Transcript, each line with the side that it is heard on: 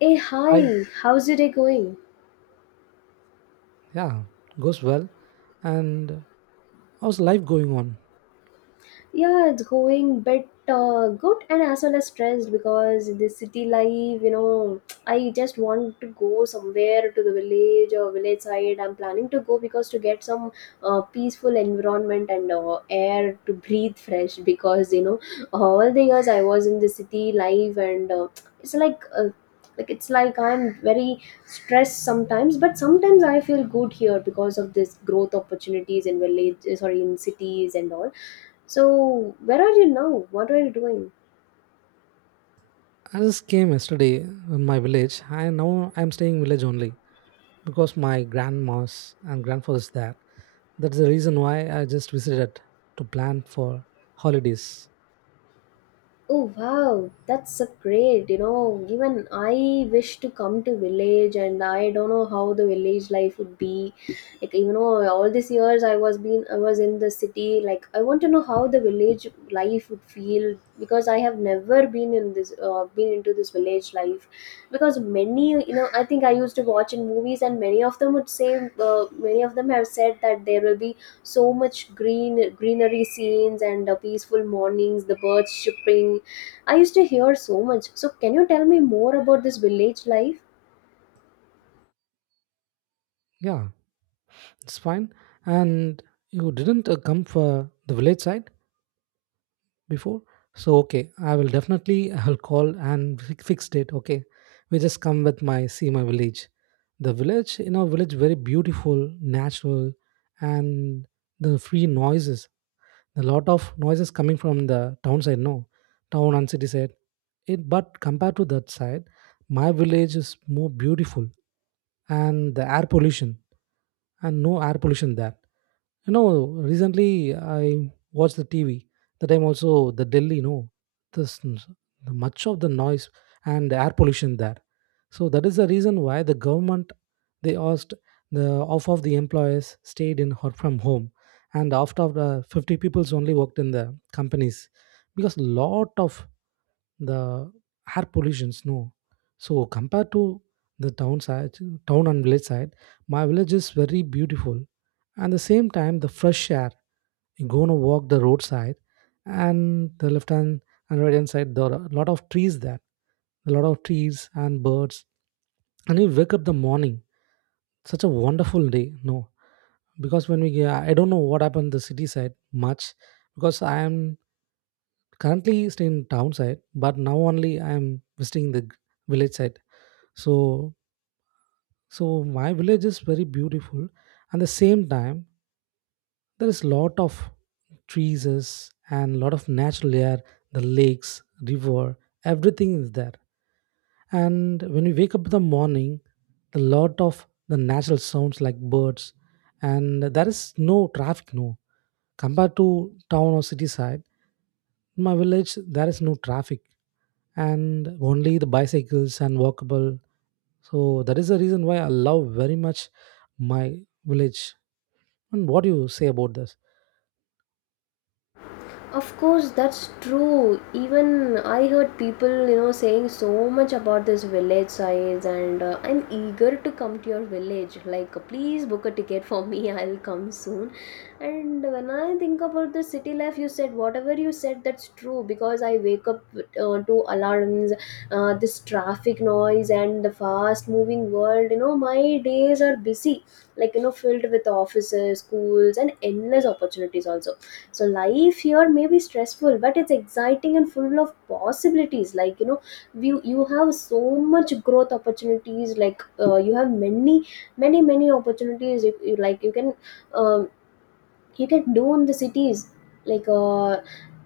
left: Hey,
right: I,
left: hi, how's your day going?
right: yeah, goes well, and how's life going on?
left: Yeah, it's going bit good and as well as stressed because the city life. I just want to go somewhere to the village or village side. I'm planning to go because to get some peaceful environment and air to breathe fresh because all the years I was in the city life, and it's like uh, it's like I'm very stressed sometimes, but sometimes I feel good here because of this growth opportunities in village, sorry, in cities and all. So, where are you now? What are you doing?
right: I just came yesterday in my village. I now I'm staying in village only because my grandmas and grandfather's there. That's the reason why I just visited to plan for holidays.
left: Oh wow, that's so great. You know, even I wish to come to village, and I don't know how the village life would be. Like, you know, all these years I was in the city. Like, I want to know how the village life would feel, because I have never been into this village life. Because I think I used to watch in movies, and many of them have said that there will be so much greenery scenes and peaceful mornings, the birds chirping. I used to hear so much. So can you tell me more about this village life?
right: Yeah, it's fine. And you didn't come for the village side before? So okay, I will definitely, I'll call and fixed it, okay. We just come with my, see my village. The village, you know, village very beautiful, natural, and the free noises. A lot of noises coming from the town side, no, town and city side, it, but compared to that side, my village is more beautiful. And the air pollution, and no air pollution there, you know. Recently I watched the TV the time also, the Delhi, you know, this, the much of the noise and the air pollution there. So that is the reason why the government, they asked the, off of the employees stayed in or from home, and after the 50 people's only worked in the companies because lot of the air pollutions, no. So compared to the town side, town and village side, my village is very beautiful, and the same time the fresh air. You go to walk the roadside, and the left hand and right hand side, there are a lot of trees there, a lot of trees and birds. And you wake up the morning, such a wonderful day, no, because when we get, I don't know what happened the city side much, because I am currently staying in town side, but now only I am visiting the village side. So so my village is very beautiful, and the same time there is lot of trees is and lot of natural air, the lakes, river, everything is there. And when we wake up in the morning, the lot of the natural sounds like birds, and there is no traffic, no. Compared to town or city side, in my village there is no traffic and only the bicycles and walkable. So that is the reason why I love very much my village. And what do you say about this?
left: Of course, that's true. Even I heard people, saying so much about this village size, and I'm eager to come to your village. Like, please book a ticket for me. I'll come soon. And when I think about the city life, you said whatever you said, that's true. Because I wake up to alarms, this traffic noise, and the fast-moving world. You know, my days are busy, like filled with offices, schools, and endless opportunities also. So life here may be stressful, but it's exciting and full of possibilities. You have so much growth opportunities, like you have many opportunities. You, like um, you can do in the cities, like uh,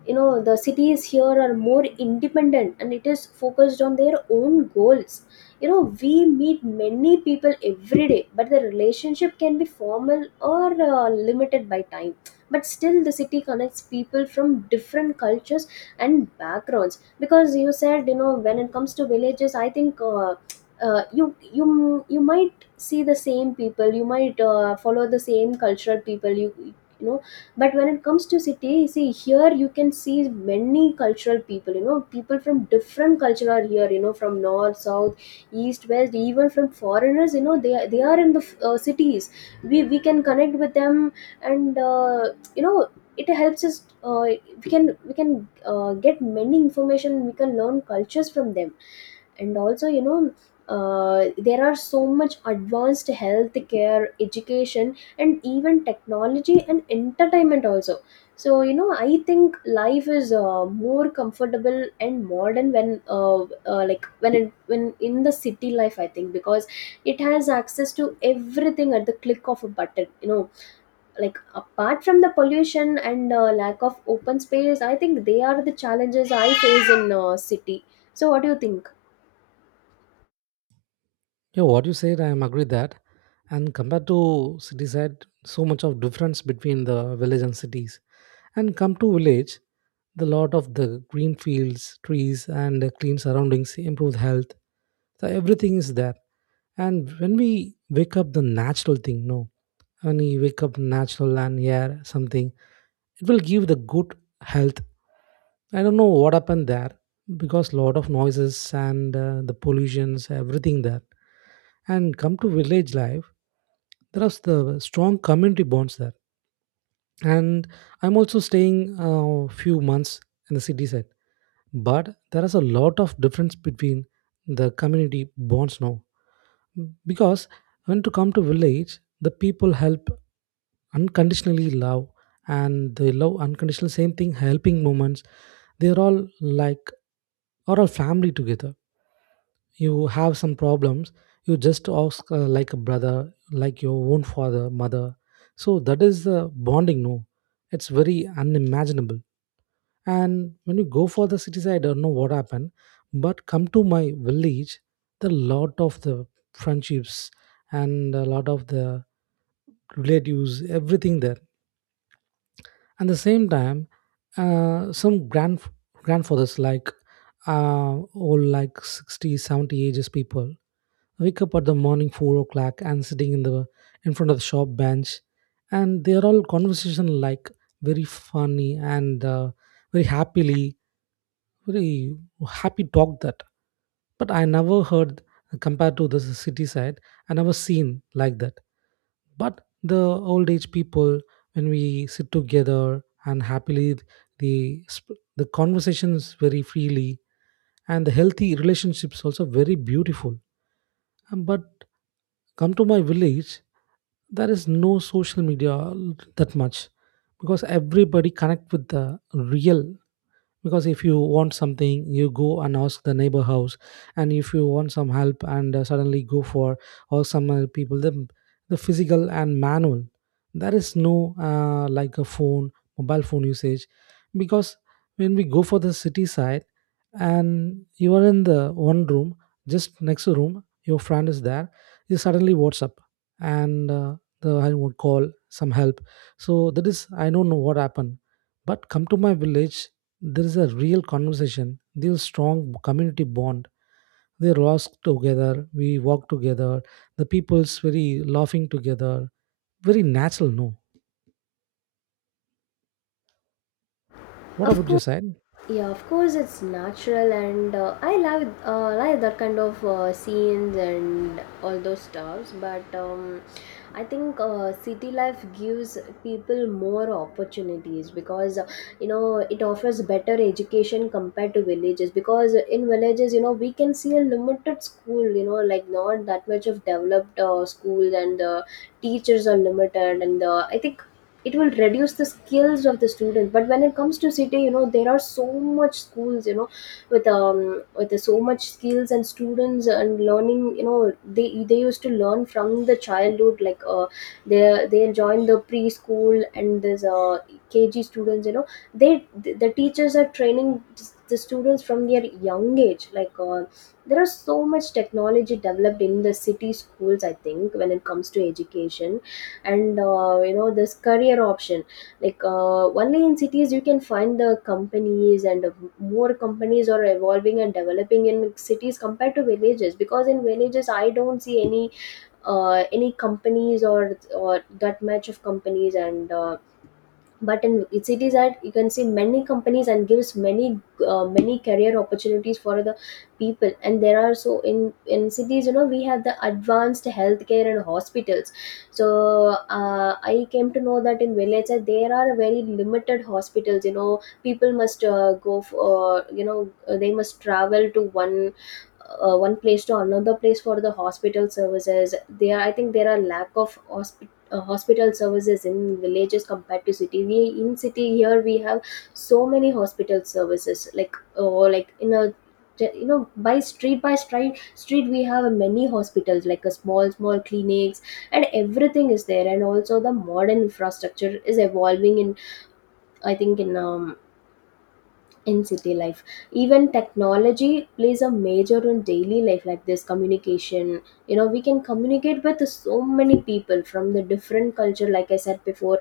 left: you know the cities here are more independent, and it is focused on their own goals. You know, we meet many people every day, but the relationship can be formal or limited by time. But still, the city connects people from different cultures and backgrounds, because you said, you know, when it comes to villages, I think uh, you you you might see the same people. You might follow the same cultural people you know but when it comes to city, see here you can see many cultural people, you know, people from different culture are here, you know, from north, south, east, west, even from foreigners, you know, they are in the cities. We can connect with them. And you know it helps us we can get many information. We can learn cultures from them. And also, you know, there are so much advanced healthcare, education, and even technology and entertainment also. So, you know, I think life is more comfortable and modern when like when it, when in the city life, I think, because it has access to everything at the click of a button. Like, apart from the pollution and lack of open space, I think they are the challenges I face in city. So what do you think?
right: Yeah, what you said, I am agree that. And compared to city side, so much of difference between the village and cities. And come to village, the lot of the green fields, trees, and the clean surroundings improve health. So everything is there. And when we wake up, the natural thing, no, when we wake up natural and air something, it will give the good health. I don't know what happened there because lot of noises and the pollutions everything there. And come to village life, there are the strong community bonds there. And I'm also staying a few months in the city side, but there is a lot of difference between the community bonds now, because when to come to village, the people help unconditionally, love, and they love unconditional, same thing helping moments. They're all like, are all family together. You have some problems, you just ask like a brother, like your own father, mother. So that is the bonding, no? It's very unimaginable. And when you go for the cities, I don't know what happened, but come to my village, the lot of the friendships and a lot of the relatives, everything there. And the same time, some grand grandfathers like old, like 60, 70 ages people, wake up at the morning 4 o'clock and sitting in the, in front of the shop bench, and they are all conversation like very funny and very happily, very happy talk that. But I never heard, compared to the city side, I never seen like that. But the old age people, when we sit together and happily, the the conversation is very freely, and the healthy relationships also very beautiful. But come to my village, there is no social media that much, because everybody connect with the real, because if you want something you go and ask the neighbor house, and if you want some help and suddenly go for, or some people, the physical and manual, there is no like a phone, mobile phone usage. Because when we go for the city side, and you are in the one room, just next room your friend is there, you suddenly WhatsApp, and the, I would call some help. So that is, I don't know what happened, but come to my village, there is a real conversation, there is strong community bond. They roast together, we walk together, the people's very laughing together. Very natural, no? What
left: Of
right: about your
left: course.
right: side?
left: Yeah, of course it's natural, and I love like that kind of scenes and all those stuffs. But I think city life gives people more opportunities, because it offers better education compared to villages. Because in villages, you know, we can see a limited school. You know, like, not that much of developed schools, and the teachers are limited. And I think it will reduce the skills of the student, but when it comes to city, you know, there are so much schools, you know, with um with so much skills and students and learning. You know, they used to learn from the childhood, like they they join the preschool, and there's kg students, you know, they the teachers are training the students from their young age, like there are so much technology developed in the city schools, I think, when it comes to education. And you know, this career option, like only in cities you can find the companies, and more companies are evolving and developing in cities compared to villages, because in villages I don't see any companies or that much of companies, and but in cities that you can see many companies and gives many many career opportunities for the people. And there are so in cities, you know, we have the advanced healthcare and hospitals. So I came to know that in villages there are very limited hospitals. You know, people must go for, they must travel to one place to another place for the hospital services. There, I think there are lack of hospital services in villages compared to city. We in city here we have so many hospital services, like, or like, in a, you know, by street, by street we have many hospitals, like a small clinics, and everything is there. And also the modern infrastructure is evolving in, I think, in city life. Even technology plays a major role in daily life, like this communication. You know, we can communicate with so many people from the different culture, like I said before.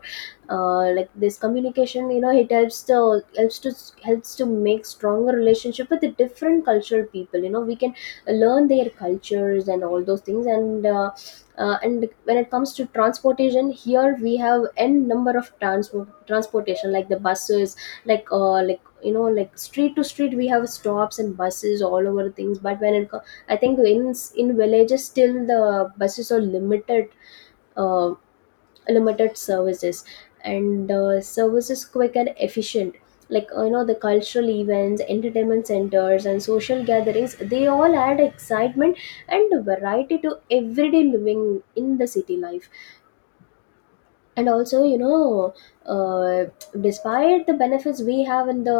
left: Like this communication, you know, it helps to helps to make stronger relationship with the different cultural people. You know, we can learn their cultures and all those things, and when it comes to transportation, here we have n number of transportation like the buses, like like, you know, like street to street we have stops and buses all over things. But I think in villages still the buses are limited, uh, limited services, and services quick and efficient. Like you know, the cultural events, entertainment centers, and social gatherings, they all add excitement and variety to everyday living in the city life. And also, you know, uh, despite the benefits we have in the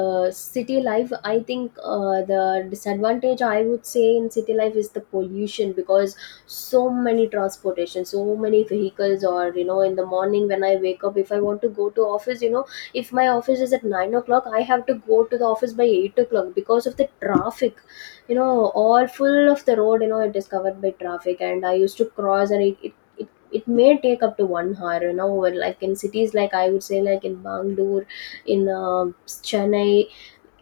left: city life, I think the disadvantage I would say in city life is the pollution, because so many transportation, so many vehicles. Or, you know, in the morning when I wake up, if I want to go to office, you know, if my office is at 9 o'clock, I have to go to the office by 8 o'clock because of the traffic. You know, all full of the road, you know, it is covered by traffic, and I used to cross, and it may take up to one hour, an hour, like in cities, like I would say, like in Bangalore, in Chennai.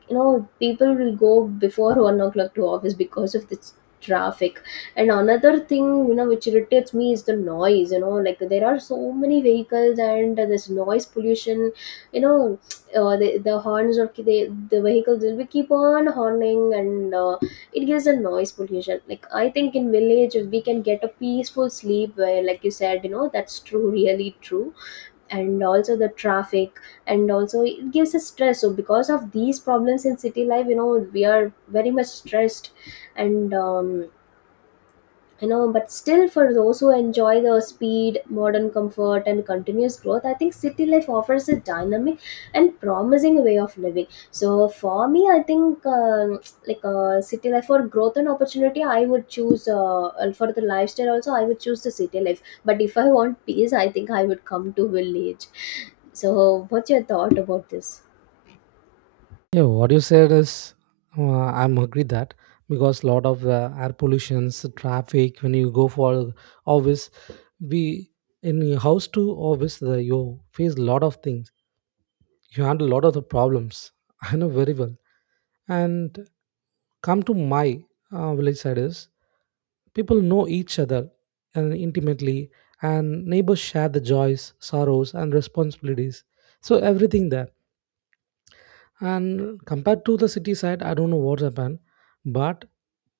left: You know, people will go before 1 o'clock to office because of this traffic. And another thing, you know, which irritates me is the noise. You know, like, there are so many vehicles, and this noise pollution. You know, the horns of the vehicles will be keep on horning, and it gives a noise pollution. Like, I think in village we can get a peaceful sleep, where, like you said, you know, that's true, really true. And also the traffic, and also it gives us stress. So because of these problems in city life, you know, we are very much stressed. And you know, but still, for those who enjoy the speed, modern comfort, and continuous growth, I think city life offers a dynamic and promising way of living. So, for me, I think, like, city life for growth and opportunity I would choose, and for the lifestyle also I would choose the city life. But if I want peace, I think I would come to village. So what's your thought about this?
right: Yeah, what you said is, I'm agree that, because lot of air pollutions, traffic. When you go for office, we in your house to office, the, you face lot of things. You handle a lot of the problems. I know very well. And come to my village side is, people know each other and intimately, and neighbors share the joys, sorrows, and responsibilities. So everything there. And compared to the city side, I don't know what's happened, but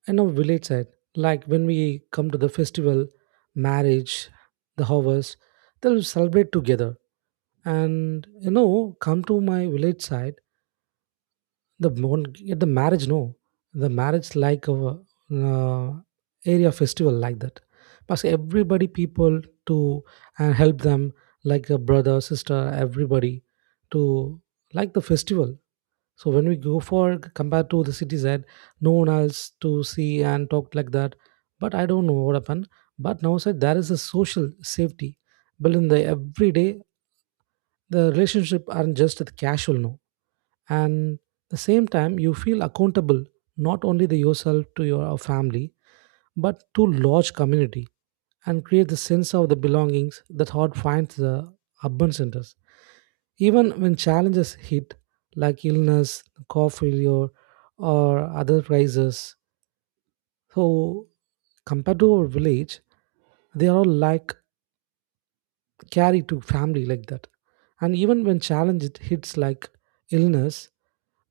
right: in a village side, like when we come to the festival, marriage, the harvest, they'll celebrate together. And you know, come to my village side, the at the marriage, no, the marriage like a uh, area festival like that. Because everybody people to and help them, like a brother, sister, everybody to like the festival. So when we go for, compared to the city side, no one else to see and talk like that. But I don't know what happened. But now said there is a social safety built in the everyday. The relationship aren't just the casual, no, and the same time you feel accountable, not only to yourself, to your family, but to large community, and create the sense of the belongings that hard finds the urban centers, even when challenges hit like illness, car failure, or other crises. So compared to our village, they are all like carry to family like that. And even when challenge it hits like illness,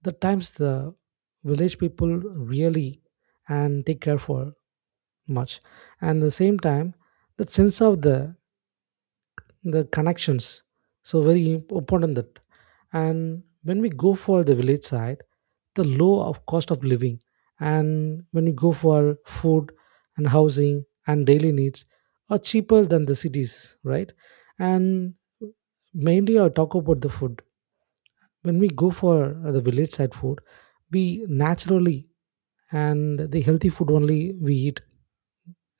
right: the times the village people really and take care for much. And the same time, that sense of the connections so very important that. And when we go for the village side, the low of cost of living, and when we go for food and housing and daily needs are cheaper than the cities, right? And mainly I talk about the food. When we go for the village side food, we naturally and the healthy food only we eat,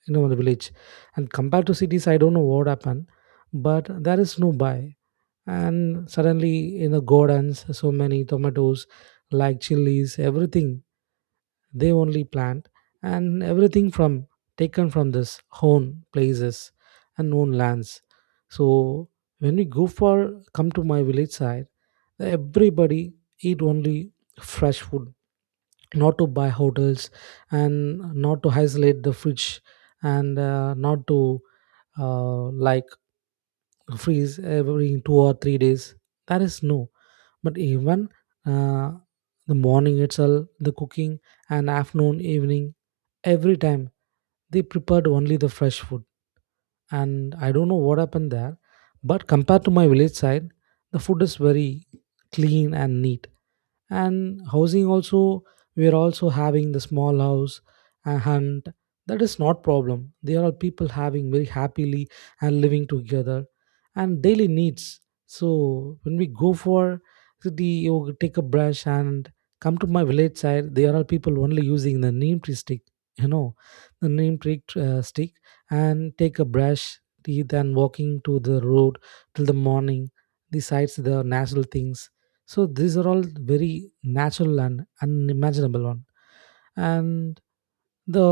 right: you know, in the village. And compared to cities, I don't know what happened, but there is no buy, and suddenly in the gardens, so many tomatoes like chilies, everything they only plant, and everything from taken from this own places and own lands. So when we go for, come to my village side, everybody eat only fresh food, not to buy hotels, and not to isolate the fridge, and not to like freeze every 2 or 3 days. That is no. But even uh, the morning itself the cooking, and afternoon evening, every time they prepared only the fresh food. And I don't know what happened there, but compared to my village side, the food is very clean and neat. And housing also, we are also having the small house, a hunt, that is not problem. There are people having very happily and living together. And daily needs, so when we go for city you take a brush, and come to my village side there are people only using the neem tree stick, you know, the neem tree stick, and take a brush, teeth, and walking to the road, till the morning the sights the natural things. So these are all very natural and unimaginable one. And the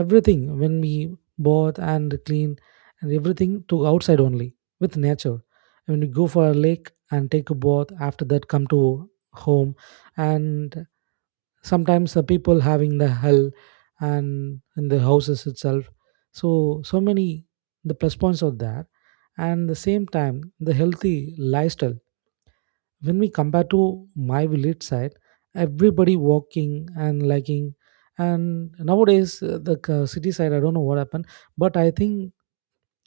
right: everything when we bath and clean, and everything to outside only with nature. When we go for a lake and take a bath, after that come to home. And sometimes the people having the hell and in the houses itself. So so many the plus points of that. And the same time the healthy lifestyle, when we compare to my village side, everybody walking and liking. And nowadays the city side, I don't know what happened, but I think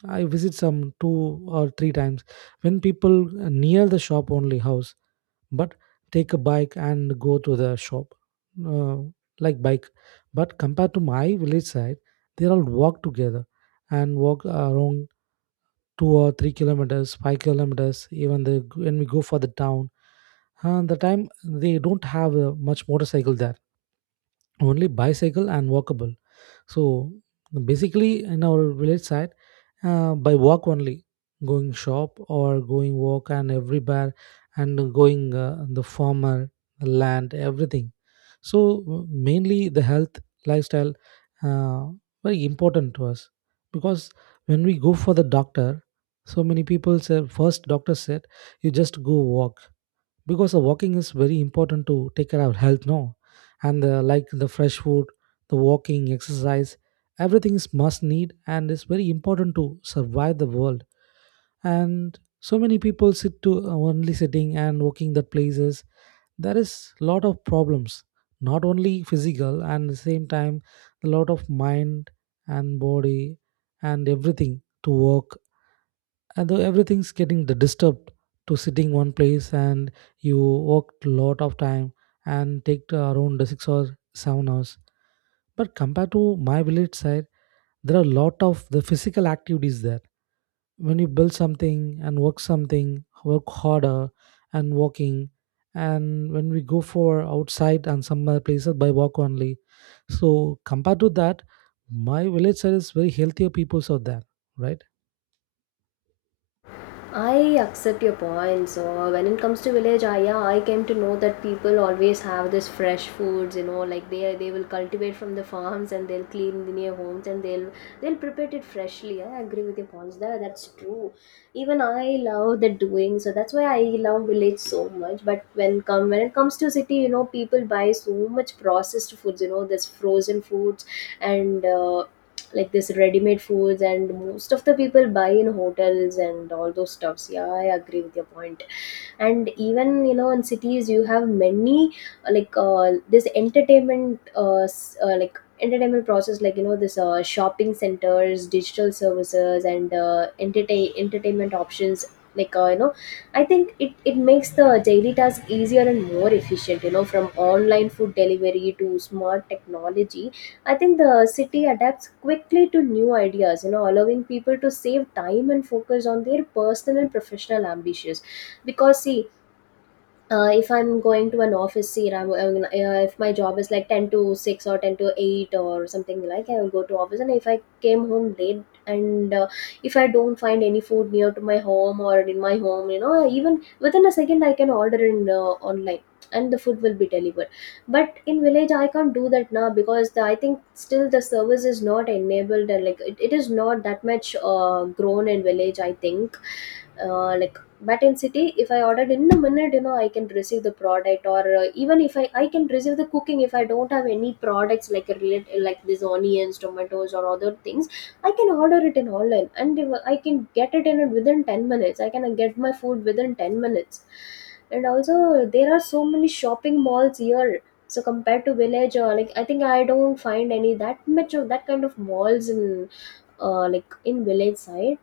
right: I visit some 2 or 3 times, when people near the shop only house, but take a bike and go to the shop, uh, like bike. But compared to my village side, they all walk together and walk around 2 or 3 kilometers, 5 kilometers, even the when we go for the town. And the time they don't have much motorcycle there, only bicycle and walkable. So basically, in our village side, by walk only, going shop or going walk and everywhere, and going the farmer, the land, everything. So mainly the health lifestyle, uh, very important to us, because when we go for the doctor, so many people said, first doctor said, you just go walk, because the walking is very important to take care of health, no? And the, like the fresh food, the walking exercise, everything is must need and is very important to survive the world. And so many people sit to only sitting and walking that places, there is lot of problems. Not only physical, and the same time, a lot of mind and body and everything to work, though everything's getting the disturbed to sitting one place and you work a lot of time, and take the around the 6 or 7 hours. But compared to my village side, there are a lot of the physical activities there. When you build something and work something, work harder and walking, and when we go for outside and some other places by walk only. So compared to that, my village side is very healthier peoples out there, right?
left: I accept your point. So when it comes to village, I yeah, I came to know that people always have this fresh foods. You know, like they will cultivate from the farms, and they'll clean the near homes, and they'll prepare it freshly. I agree with your points there. That's true. Even I love the doing. So that's why I love village so much. But when it comes to city, you know, people buy so much processed foods. You know, this frozen foods, and like this ready-made foods, and most of the people buy in hotels and all those stuffs. Yeah, I agree with your point. And even, you know, in cities you have many this entertainment like entertainment process, like, you know, this shopping centers, digital services, and entertainment options, like uh, you know I think it makes the daily task easier and more efficient, you know, from online food delivery to smart technology. I think the city adapts quickly to new ideas, you know, allowing people to save time and focus on their personal and professional ambitions. Because, see, if I'm going to an office here, I'm if my job is like ten to six or ten to eight or something like, I will go to office. And if I came home late and if I don't find any food near to my home or in my home, you know, even within a second I can order in online, and the food will be delivered. But in village I can't do that now because the, I think still the service is not enabled, and like it is not that much grown in village. I think uh, like but in city, if I ordered in a minute, you know, I can receive the product, or even if I can receive the cooking if I don't have any products, like a relate, like these onions, tomatoes, or other things, I can order it in online, and if I can get it in within 10 minutes, I can get my food within 10 minutes. And also, there are so many shopping malls here, so compared to village, or like, I think I don't find any that much of that kind of malls in in village side.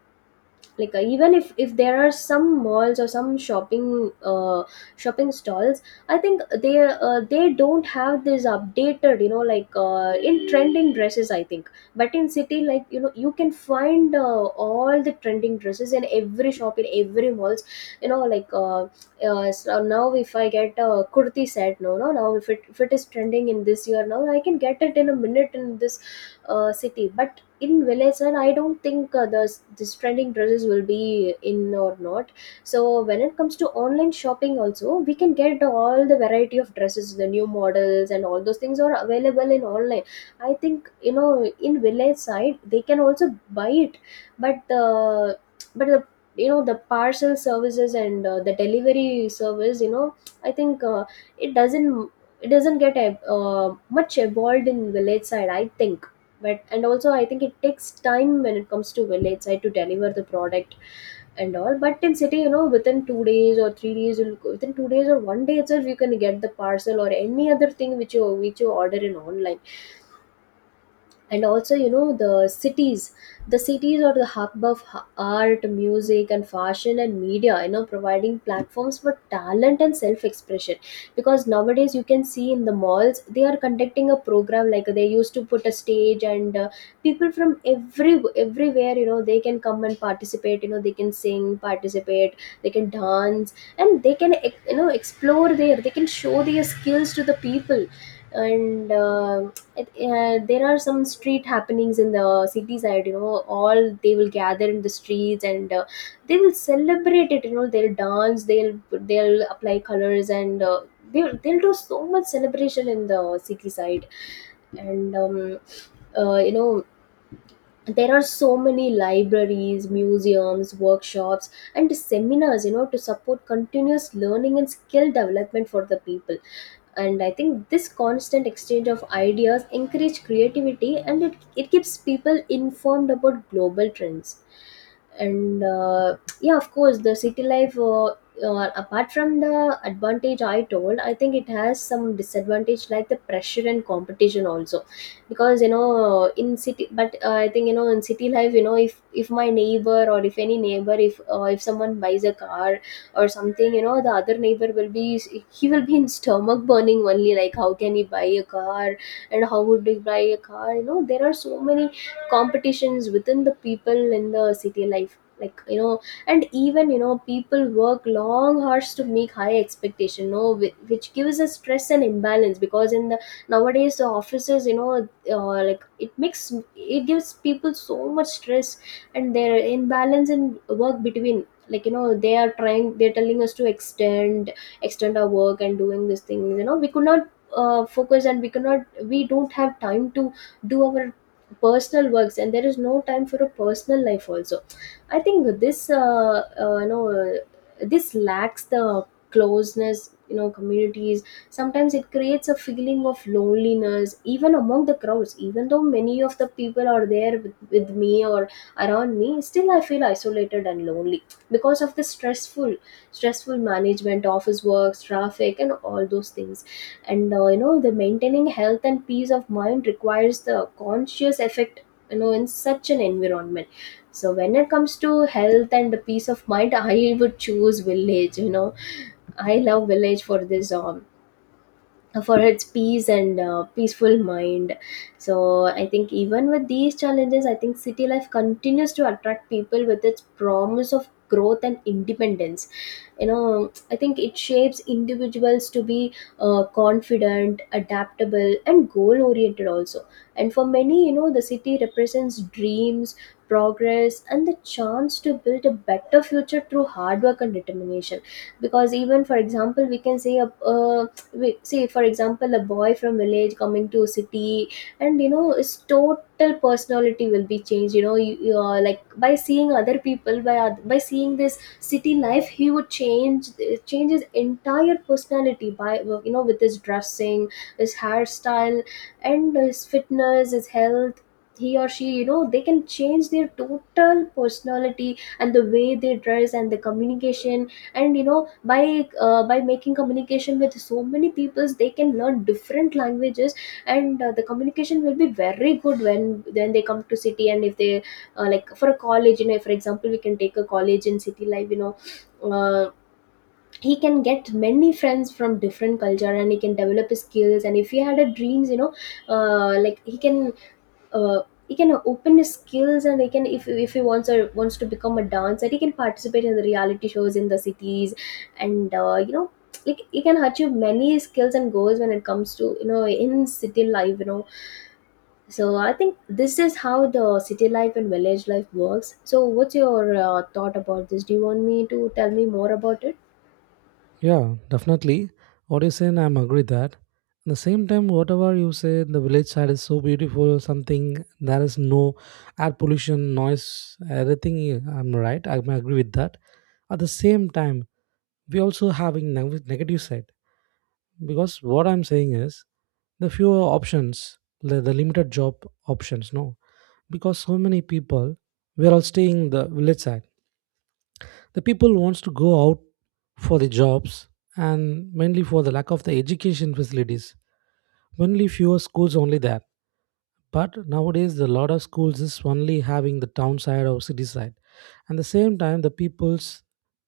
left: Even if there are some malls or some shopping shopping stalls, I think they don't have this updated, you know, like in trending dresses, I think. But in city, like, you know, you can find all the trending dresses in every shop, in every malls, you know like uh, so now if I get a kurti set. No, no, now if it, if it is trending in this year, now I can get it in a minute in this city. But in village, and I don't think the this trending dresses will be in or not. So when it comes to online shopping also, we can get all the variety of dresses, the new models, and all those things are available in online. I think, you know, in village side they can also buy it, but uh, but the, you know, the parcel services and the delivery service, you know, I think it doesn't, it doesn't get much evolved in village side, I think. But and also I think it takes time when it comes to village side to deliver the product and all. But in city, you know, within 2 days or within 2 days or one day itself you can get the parcel or any other thing which you order in online. And also, you know, the cities, the cities are the hub of art, music, and fashion, and media, you know, providing platforms for talent and self-expression. Because nowadays you can see in the malls they are conducting a program like they used to put a stage, and people from everywhere, you know, they can come and participate, you know, they can sing, participate, they can dance, and they can you know, explore there. They can show their skills to the people. And there are some street happenings in the city side, you know, all they will gather in the streets, and they will celebrate it, you know, they'll dance, they'll apply colors, and they'll do so much celebration in the city side. And you know, there are so many libraries, museums, workshops, and seminars, you know, to support continuous learning and skill development for the people. And I think this constant exchange of ideas encourage creativity, and it keeps people informed about global trends. And yeah, of course, the city life, apart from the advantage I told, I think it has some disadvantage like the pressure and competition also. Because, you know, in city, but I think, you know, in city life, you know, if my neighbor, or if any neighbor, if someone buys a car or something, you know, the other neighbor will be, he will be in stomach burning only, like how can he buy a car, and how would he buy a car? You know, there are so many competitions within the people in the city life, like, you know. And even, you know, people work long hours to make high expectation, no, which gives us stress and imbalance, because in the nowadays the offices, you know, like it makes, it gives people so much stress, and their imbalance in work between, like, you know, they are trying, they're telling us to extend, extend our work and doing this thing, you know, we could not focus, and we cannot, we don't have time to do our personal works, and there is no time for a personal life also. I think this this lacks the closeness, you know, communities. Sometimes it creates a feeling of loneliness even among the crowds. Even though many of the people are there with me or around me, still I feel isolated and lonely, because of the stressful management, office works, traffic, and all those things. And you know, the maintaining health and peace of mind requires the conscious effect, you know, in such an environment. So when it comes to health and the peace of mind, I would choose village, you know. I love village for this, for its peace, and peaceful mind. So I think even with these challenges, I think city life continues to attract people with its promise of growth and independence. You know, I think it shapes individuals to be confident, adaptable, and goal oriented also. And for many, you know, the city represents dreams, progress, and the chance to build a better future through hard work and determination. Because even for example we can say a, we see, for example, a boy from village coming to city, and you know his total personality will be changed. You know, you are like by seeing other people, by seeing this city life, he would change change his entire personality by you know, with his dressing, his hairstyle, and his fitness, his health. He or she, you know, they can change their total personality and the way they dress and the communication. And you know, by making communication with so many peoples, they can learn different languages. And the communication will be very good when they come to city. And if they like for a college, you know, for example we can take a college in city life, you know, uh, he can get many friends from different culture, and he can develop his skills. And if he had a dreams, you know, uh, like he can uh, he can open his skills, and he can, if he wants, or wants to become a dancer, he can participate in the reality shows in the cities. And you know, like he can achieve many skills and goals when it comes to, you know, in city life, you know. So I think this is how the city life and village life works. So what's your thought about this? Do you want me to tell me more about it?
right: Yeah, definitely. What you saying, I'm agree that. At the same time, whatever you say, the village side is so beautiful. Something there is no air pollution, noise, everything. Yeah, I'm right. I may agree with that. At the same time, we also having negative side, because what I'm saying is the fewer options, the limited job options. No, because so many people, we are all staying the village side, the people wants to go out for the jobs. And mainly for the lack of the education facilities, only fewer schools only there. But nowadays the lot of schools is only having the town side or city side. And the same time the peoples,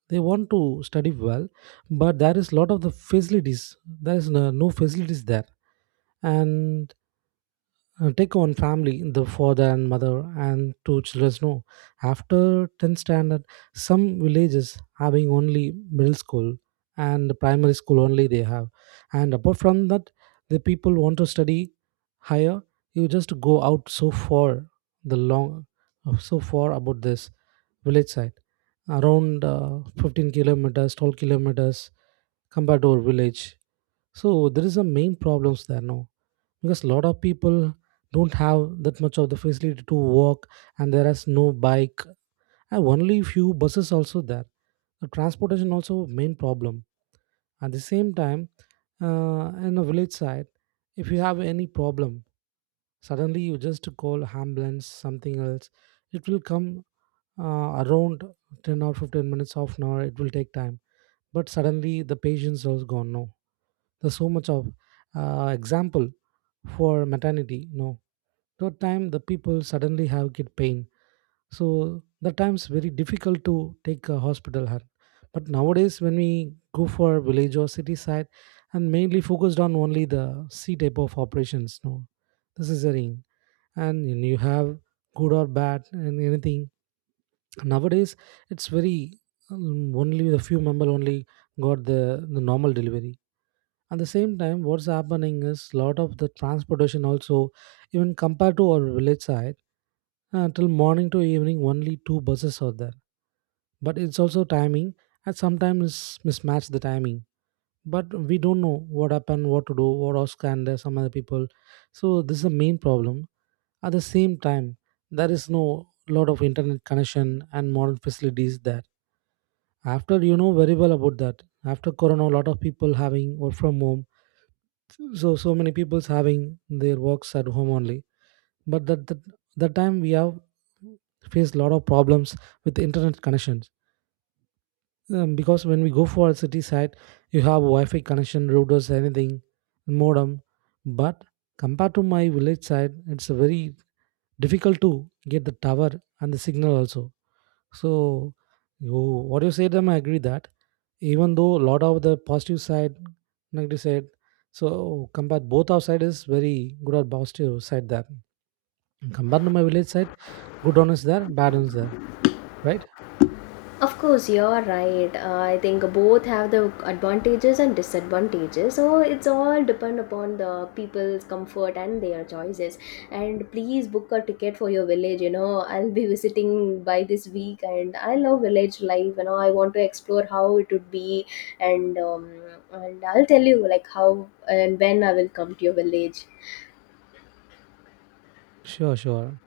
right: they want to study well, but there is lot of the facilities, there is no facilities there. And take one family, the father and mother and two children. No, after 10th standard, some villages having only middle school and primary school only they have. And apart from that, the people want to study higher. You just go out so far, the long, so far about this village side, around 15 kilometers, 12 kilometers compared to our village. So there is a main problems there now, because a lot of people don't have that much of the facility to walk, and there is no bike, and only few buses also there. The transportation also main problem. At the same time, in a village side, if you have any problem, suddenly you just call ambulance, something else. It will come around 10 or 15 minutes, half an hour. It will take time, but suddenly the patience was gone, no. There's so much of example for maternity, no. That time the people suddenly have get pain. So the times very difficult to take a hospital her. But nowadays when we go for village or city side, and mainly focused on only the c type of operations, no. This is a ring, and you have good or bad and anything. Nowadays, it's very only the few member only got the normal delivery. At the same time, what's happening is lot of the transportation also. Even compared to our village side, till morning to evening only two buses are there. But it's also timing, and sometimes mismatch the timing, but we don't know what happened, what to do, what ask and some other people. So this is the main problem. At the same time, there is no lot of internet connection and modern facilities there. After, you know very well about that, after corona a lot of people having work from home. So so many people's having their works at home only. But that time we have faced a lot of problems with internet connections. Because when we go for a city side, you have Wi-Fi connection, routers, anything, modem. But compared to my village side, it's very difficult to get the tower and the signal also. So you, what you said, them I agree that. Even though a lot of the positive side, negative side, so compared both our side is very good or positive side there. Compared to my village side, good one is there, bad one is there, right?
left: Of course, you're right. I think both have the advantages and disadvantages. So it's all depend upon the people's comfort and their choices. And please book a ticket for your village. You know, I'll be visiting by this week, and I love village life. You know, I want to explore how it would be, and um, and I'll tell you like how and when I will come to your village.
right: Sure, sure.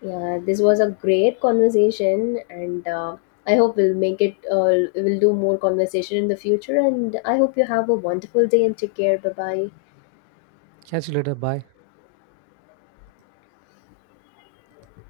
left: Yeah, this was a great conversation, and I hope we'll make it. We'll do more conversation in the future, and I hope you have a wonderful day and take care. Bye bye.
right: Catch you later. Bye.